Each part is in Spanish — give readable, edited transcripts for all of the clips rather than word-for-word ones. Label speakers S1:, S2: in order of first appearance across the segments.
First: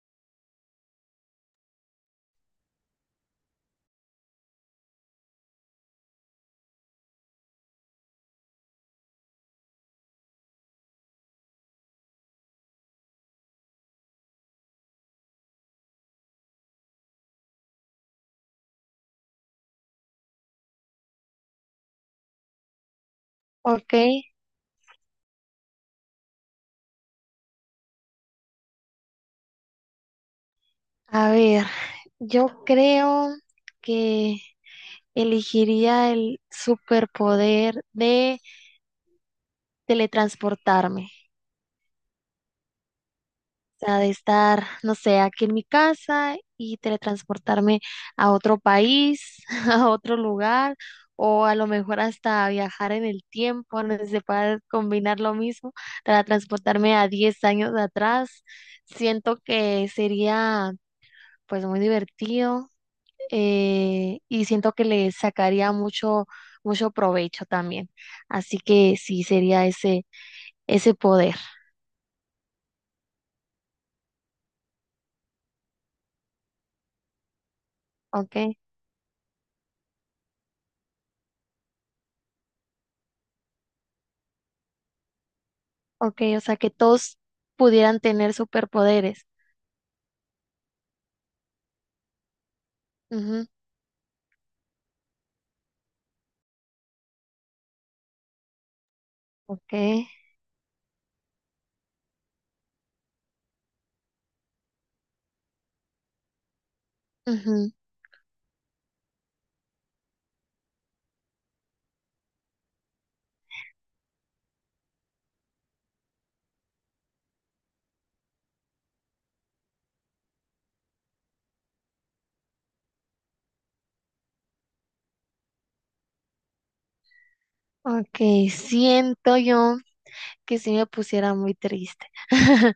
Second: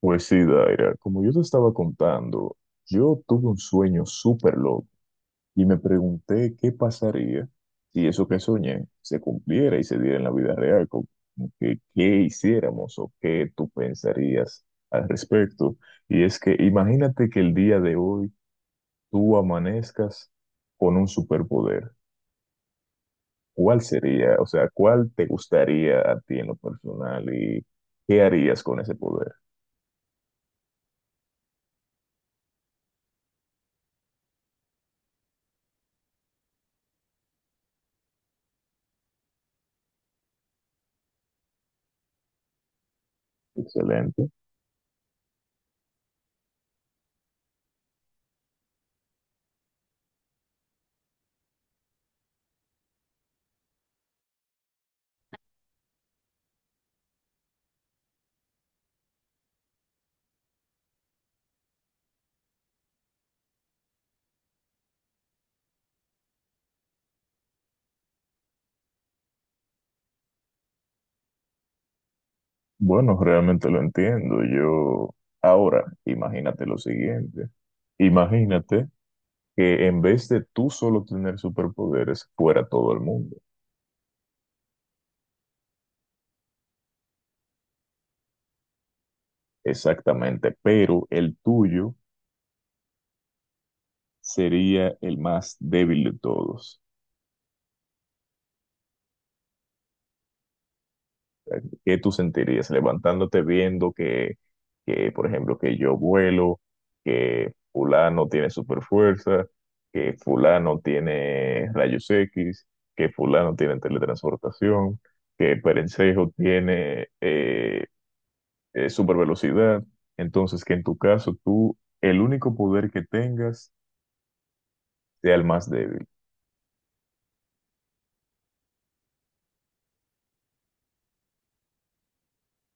S1: Pues sí, Daira, como yo te estaba contando, yo tuve un sueño súper loco y me pregunté qué pasaría si eso que soñé se cumpliera y se diera en la vida real, como que qué hiciéramos o qué tú pensarías al respecto. Y es que imagínate que el día de hoy tú amanezcas con un superpoder. ¿Cuál
S2: Ok,
S1: sería? O sea, ¿cuál te gustaría a ti en lo personal y qué harías con ese poder?
S2: a ver, yo creo que elegiría el superpoder de teletransportarme. O sea, de
S1: Excelente.
S2: estar, no sé, aquí en mi casa y teletransportarme a otro país, a otro lugar, o a lo mejor hasta viajar en el tiempo, no sé, si se puede combinar lo mismo, para transportarme a 10 años atrás. Siento que sería pues muy divertido y siento que le sacaría mucho, mucho provecho también. Así que sí sería ese, ese poder,
S1: Bueno, realmente lo entiendo. Yo, ahora, imagínate lo siguiente.
S2: ¿ok?
S1: Imagínate que en vez de tú solo tener superpoderes, fuera todo el mundo.
S2: Ok, o sea que todos pudieran tener superpoderes.
S1: Exactamente, pero el tuyo
S2: Ujú,
S1: sería el más débil de todos.
S2: ok,
S1: ¿Qué tú sentirías levantándote viendo que, por ejemplo, que yo vuelo, que
S2: ujú,
S1: fulano tiene super fuerza, que fulano tiene rayos X, que fulano tiene teletransportación, que Perencejo tiene super velocidad? Entonces, que en tu caso tú, el único poder que tengas sea el más débil.
S2: ok, siento yo que sí me pusiera muy triste.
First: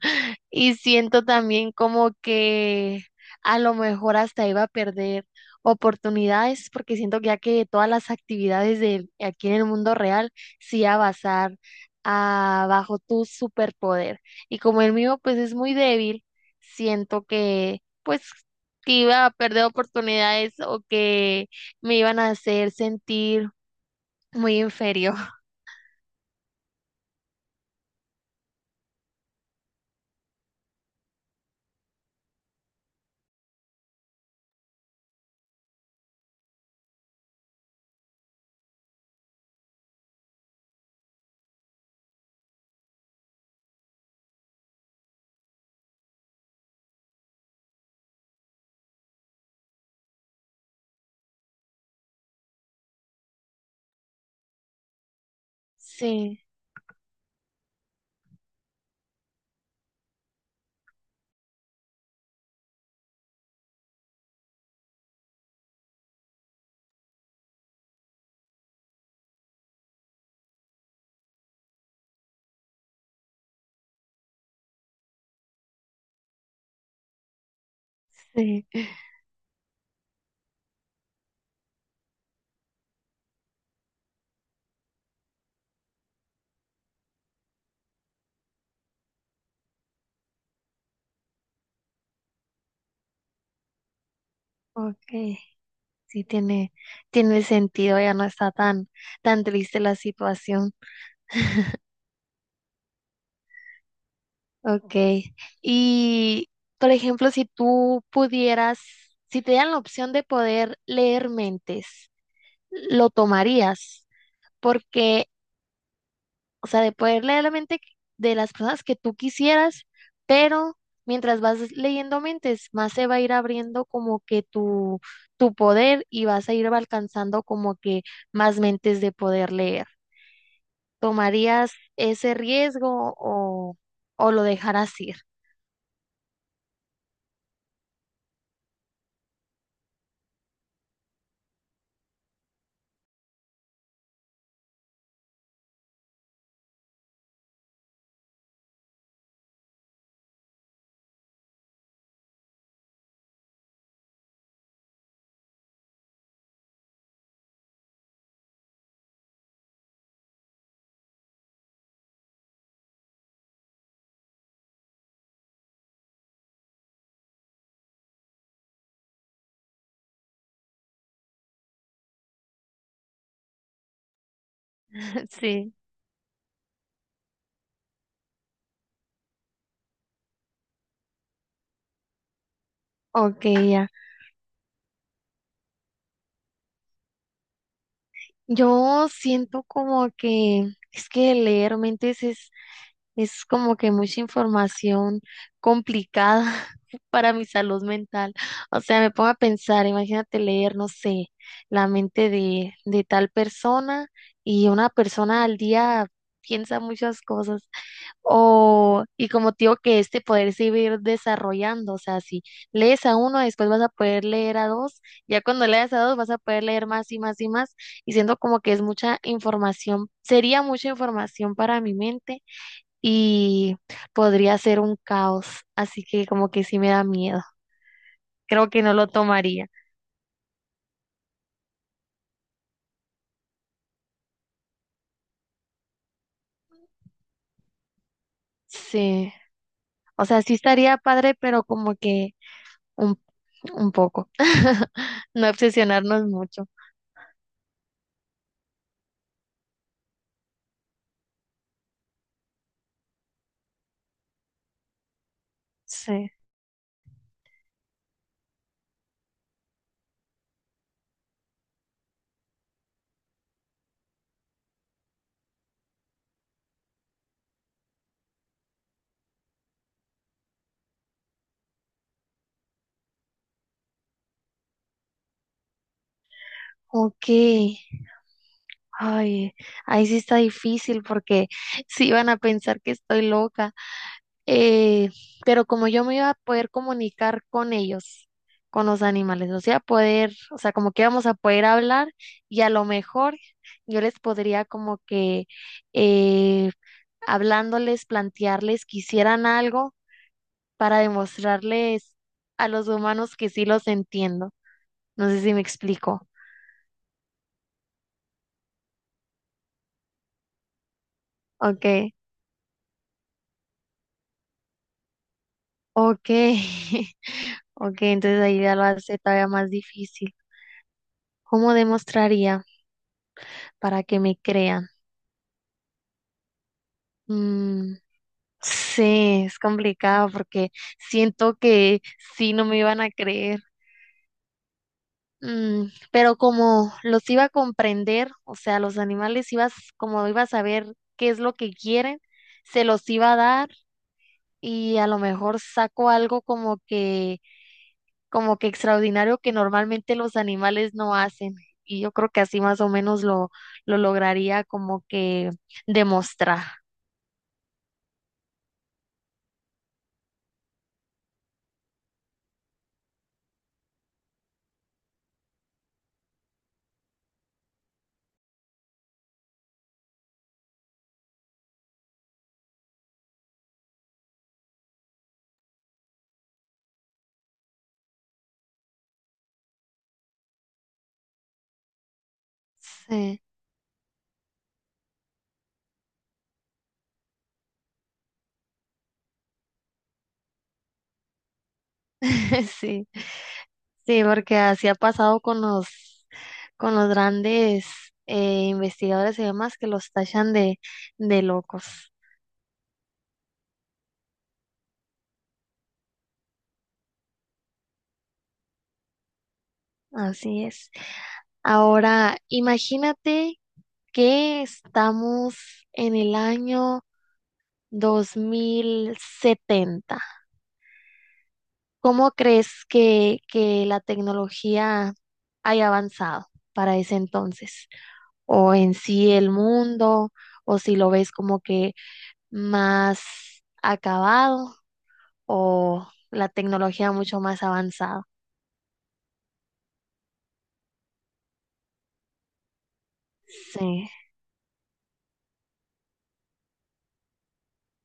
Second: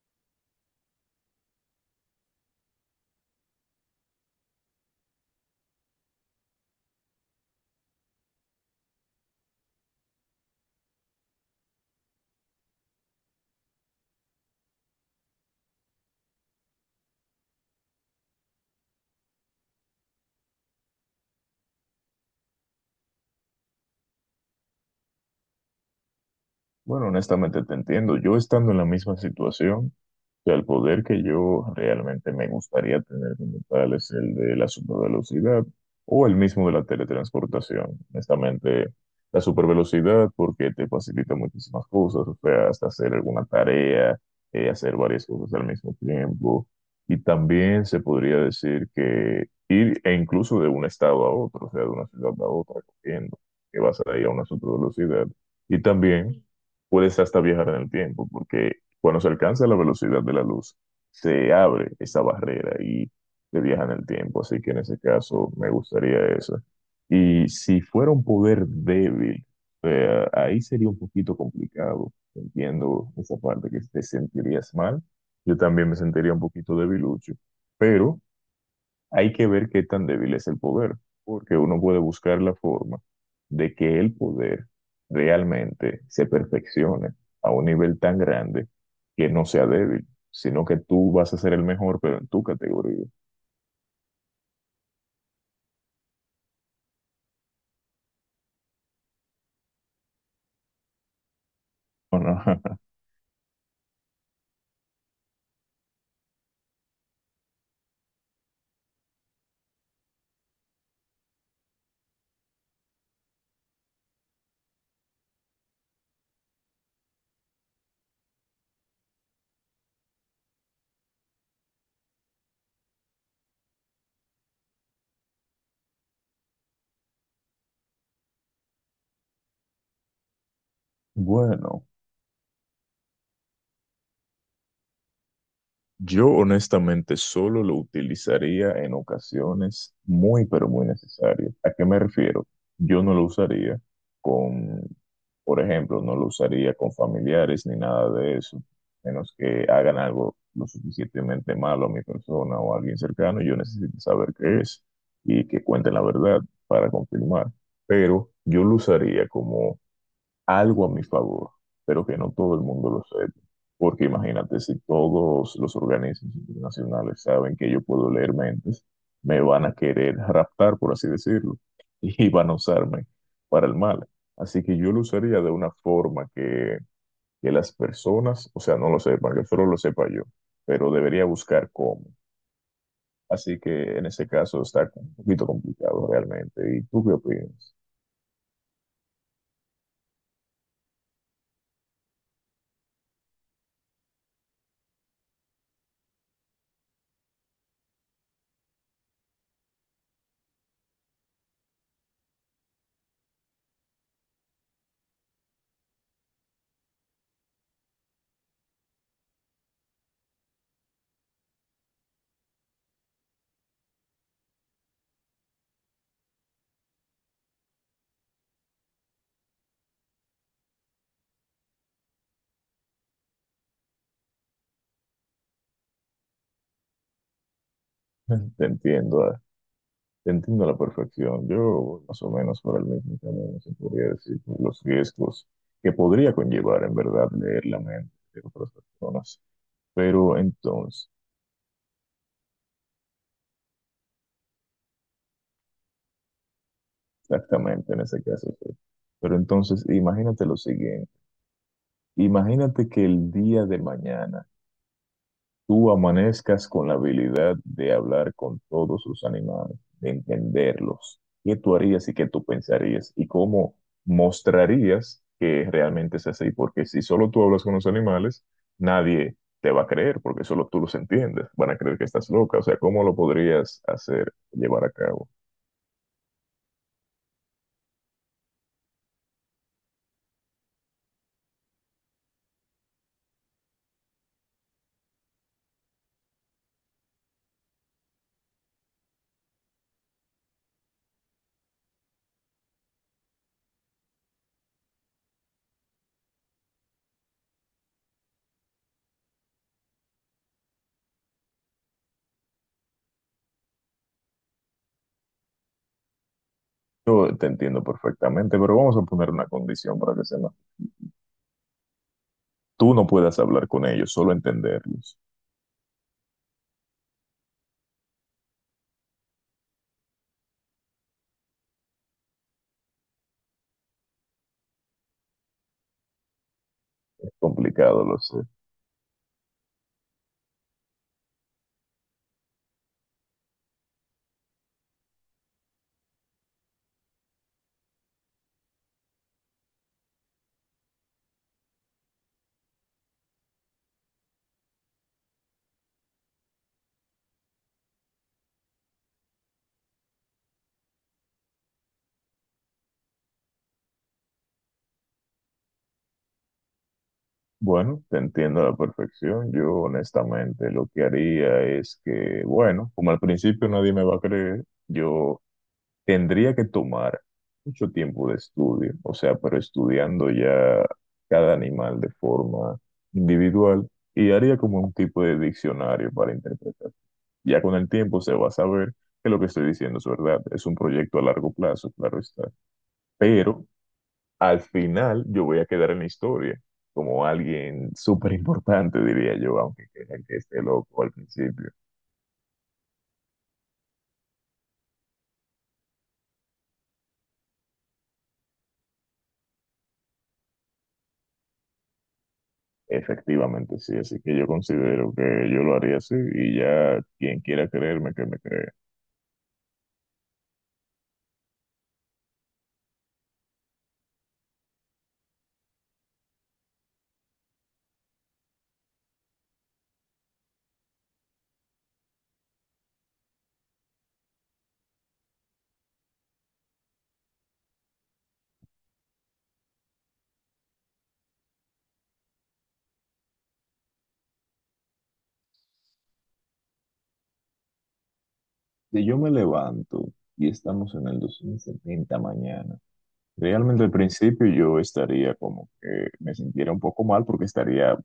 S2: Y siento también como que a lo mejor hasta iba a perder oportunidades, porque siento que ya que todas las actividades de aquí en el mundo real sí iba a basar bajo tu superpoder. Y como el mío pues es muy débil, siento que pues que iba a perder oportunidades o que me iban a hacer sentir muy inferior.
S1: Bueno, honestamente te entiendo. Yo, estando en la misma situación, o sea, el poder que yo realmente me gustaría tener como tal es el de la supervelocidad o el mismo de la teletransportación. Honestamente, la supervelocidad, porque te facilita muchísimas cosas, o sea, hasta hacer alguna tarea, hacer varias cosas al mismo tiempo. Y también se podría decir que ir e incluso de un estado a otro, o sea, de una ciudad a otra, corriendo, que vas a ir a una supervelocidad. Y
S2: Sí,
S1: también puedes hasta viajar en el tiempo, porque cuando se alcanza la velocidad de la luz, se abre esa barrera y se viaja en el tiempo. Así que en ese caso me gustaría eso. Y si fuera un poder débil, ahí sería un poquito complicado. Entiendo esa parte, que te sentirías mal. Yo también me sentiría un poquito debilucho. Pero
S2: sí,
S1: hay que ver qué tan débil es el poder, porque uno puede buscar la forma de que el poder realmente se perfeccione a un nivel tan grande que no sea débil, sino que tú vas a ser el mejor, pero en tu categoría.
S2: ok. Sí, tiene, tiene sentido, ya no está tan, tan triste la situación.
S1: ¿O no?
S2: Ok. Y, por ejemplo, si tú pudieras, si te dieran la opción de poder leer mentes, ¿lo tomarías? Porque, o sea, de poder leer la mente de las personas que tú quisieras, pero mientras vas leyendo mentes, más se va a ir abriendo como que tu poder y vas a ir alcanzando como que más mentes de poder leer. ¿Tomarías
S1: Bueno.
S2: ese riesgo o lo dejarás ir?
S1: Yo honestamente solo lo utilizaría en ocasiones muy, pero muy necesarias. ¿A qué me refiero? Yo no lo usaría con, por ejemplo, no lo usaría con familiares ni nada de eso, menos que hagan algo lo suficientemente malo a mi persona o a alguien cercano. Yo necesito saber qué es y que cuenten la verdad para confirmar. Pero yo lo usaría como algo a mi favor, pero que no todo el mundo lo sepa. Porque imagínate, si todos los organismos internacionales saben que yo puedo leer mentes, me van a querer raptar, por así decirlo, y van a usarme para el mal. Así que yo lo usaría de una
S2: Sí,
S1: forma que las personas, o sea, no lo sepan, que solo lo sepa yo, pero debería buscar cómo.
S2: ok,
S1: Así
S2: ya.
S1: que en ese caso está un poquito complicado realmente. ¿Y tú qué opinas?
S2: Yo siento como que es que leer mentes es como que mucha información complicada para mi salud mental. O sea, me pongo a pensar, imagínate leer, no sé, la mente de tal persona y una persona al día piensa muchas cosas. O, y como te digo, que este poder se iba a ir desarrollando, o sea, si lees a uno, después vas a poder leer a dos, ya cuando leas a dos vas a poder leer más y más y más, y siento como que es mucha información, sería mucha información para mi mente y podría ser un caos, así que como que sí me da miedo,
S1: Te
S2: creo que no lo
S1: entiendo, ah.
S2: tomaría,
S1: Te entiendo a la perfección. Yo voy más o menos por el mismo camino, se podría decir, por los riesgos que podría conllevar en verdad leer la mente de otras
S2: sí,
S1: personas.
S2: o
S1: Pero
S2: sea, sí estaría
S1: entonces,
S2: padre, pero como que un, un poco, no obsesionarnos mucho,
S1: exactamente en ese caso, sí. Pero entonces, imagínate lo siguiente. Imagínate que el día de mañana tú
S2: sí,
S1: amanezcas con la habilidad de hablar con todos los animales, de entenderlos, qué tú harías y qué tú pensarías y cómo mostrarías que realmente es así, porque si solo tú hablas con los animales, nadie te va a creer, porque solo tú los entiendes, van a creer que estás loca, o sea, ¿cómo lo podrías hacer, llevar a cabo?
S2: ok. Ay, ahí sí está difícil porque sí van a pensar que estoy loca. Eh, pero como yo me iba a poder comunicar con ellos, con los animales, o sea, poder, o sea, como que íbamos a poder hablar y a lo mejor yo les podría como que eh, hablándoles, plantearles que hicieran algo para demostrarles a los humanos que sí los entiendo. No sé si me explico.
S1: Yo te entiendo perfectamente, pero vamos a poner una condición para que se ma-
S2: Ok,
S1: Tú no puedas hablar con ellos, solo entenderlos.
S2: ok. Ok, entonces ahí ya lo hace todavía más difícil. ¿Cómo demostraría para que me crean?
S1: Es
S2: Mm,
S1: complicado, lo sé.
S2: sí, es complicado porque siento que sí no me iban a creer. Mm, pero como los iba a comprender, o sea, los animales ibas, como iba a saber qué es lo que quieren, se los iba a dar y a lo mejor saco algo como que extraordinario que normalmente los animales no hacen. Y yo creo que así más o menos lo lograría como que demostrar.
S1: Bueno, te entiendo a la perfección. Yo honestamente lo que haría es que, bueno, como al principio nadie me va a creer, yo tendría que tomar mucho tiempo de estudio, o sea, pero estudiando ya cada animal de forma individual, y haría como un tipo de diccionario para interpretar. Ya con el tiempo se va a saber que lo que estoy diciendo es verdad. Es un proyecto a largo plazo, claro está.
S2: Sí,
S1: Pero al final yo voy a quedar en la historia como alguien súper importante, diría yo, aunque crean que esté loco al principio.
S2: sí, sí, porque así ha pasado con los grandes investigadores y demás que los tachan de locos.
S1: Efectivamente, sí, así que yo considero que yo lo haría así, y ya quien quiera creerme, que me crea.
S2: Así es. Ahora, imagínate que estamos en el año 2070. ¿Cómo crees que la tecnología haya avanzado para ese entonces? O en sí el mundo, o si lo ves como que más acabado, o la tecnología mucho más avanzada.
S1: Si yo me levanto y estamos en el 2070 mañana, realmente al
S2: Sí,
S1: principio yo estaría como que me sintiera un poco mal, porque estaría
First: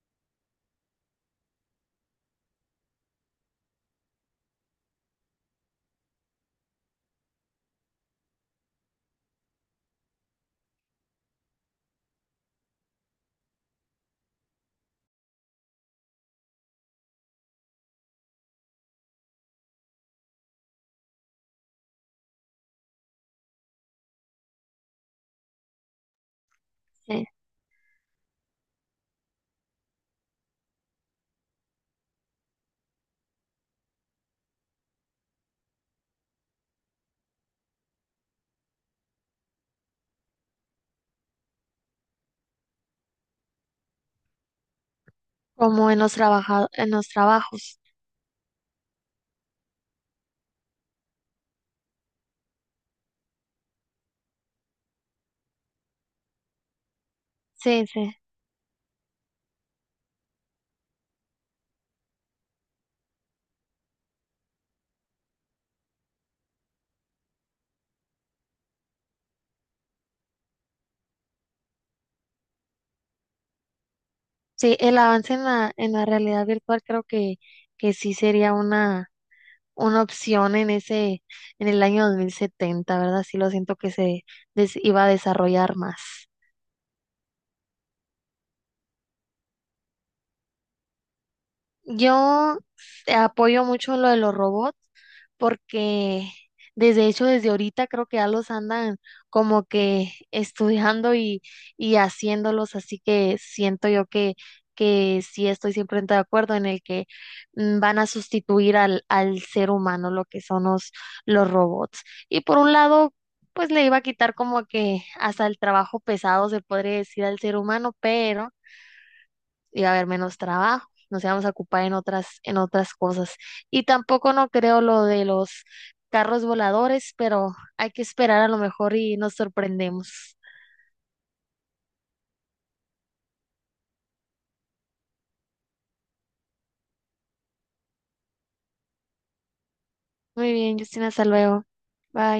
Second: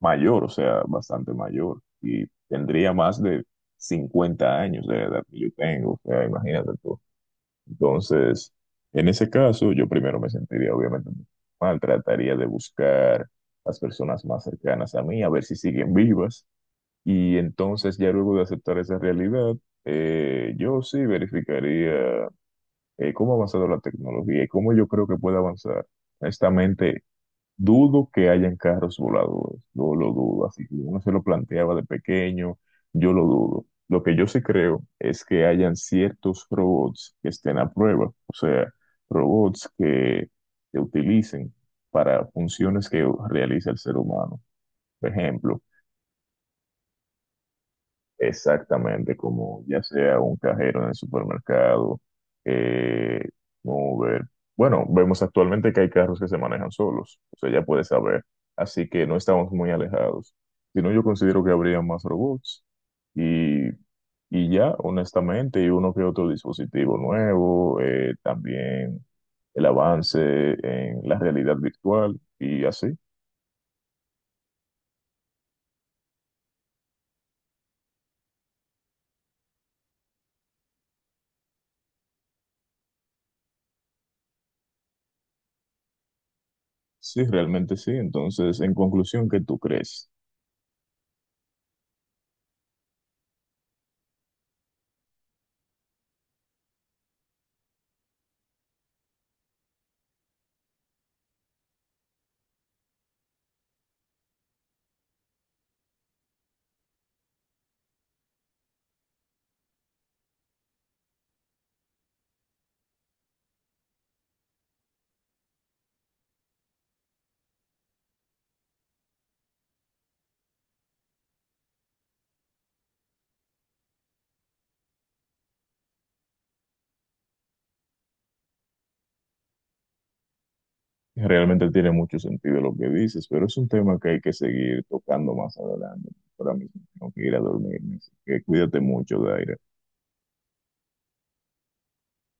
S1: mayor, o sea, bastante mayor, y tendría más de 50 años de la edad que yo tengo, o sea, imagínate tú. Entonces, en ese caso, yo primero me sentiría obviamente mal, trataría de buscar las personas más cercanas a mí, a ver si siguen vivas. Y entonces, ya luego de aceptar esa realidad, yo sí verificaría cómo ha avanzado la tecnología y cómo yo creo que puede avanzar. Honestamente,
S2: sí.
S1: dudo que hayan carros voladores. No lo dudo, así que uno se lo planteaba de pequeño, yo lo dudo. Lo que yo sí creo es que hayan ciertos robots que estén a prueba, o sea, robots que se utilicen para funciones que realiza el ser humano. Por ejemplo,
S2: Como en los en los trabajos.
S1: exactamente, como ya sea un cajero en el supermercado, eh, Uber. Bueno, vemos actualmente que hay carros que se manejan solos, o sea, ya
S2: Sí,
S1: puedes
S2: sí.
S1: saber. Así que no estamos muy alejados. Si no, yo considero que habría más robots y, y ya, honestamente, y uno que otro dispositivo nuevo, también el avance en la realidad virtual y así.
S2: Sí, el avance en la realidad virtual creo que sí sería una opción en ese, en el año 2070, ¿verdad? Sí lo siento que se iba a desarrollar más.
S1: Sí, realmente sí. Entonces, en conclusión, ¿qué tú crees?
S2: Yo apoyo mucho lo de los robots porque desde hecho desde ahorita creo que ya los andan como que estudiando y haciéndolos, así que siento yo que sí estoy siempre de acuerdo en el que mm, van a sustituir al, al ser humano lo que son los robots. Y por un lado, pues le iba a quitar como que hasta el trabajo pesado se podría decir al ser humano, pero iba a haber menos trabajo, nos íbamos a ocupar en otras cosas. Y tampoco no creo lo de los carros voladores, pero hay que esperar a lo mejor y nos sorprendemos.
S1: Realmente tiene mucho sentido lo que dices, pero es un tema que hay que seguir tocando más adelante. Ahora mismo tengo que ir a dormirme, así que cuídate mucho, Daira.
S2: Muy bien, Justina, hasta luego. Bye.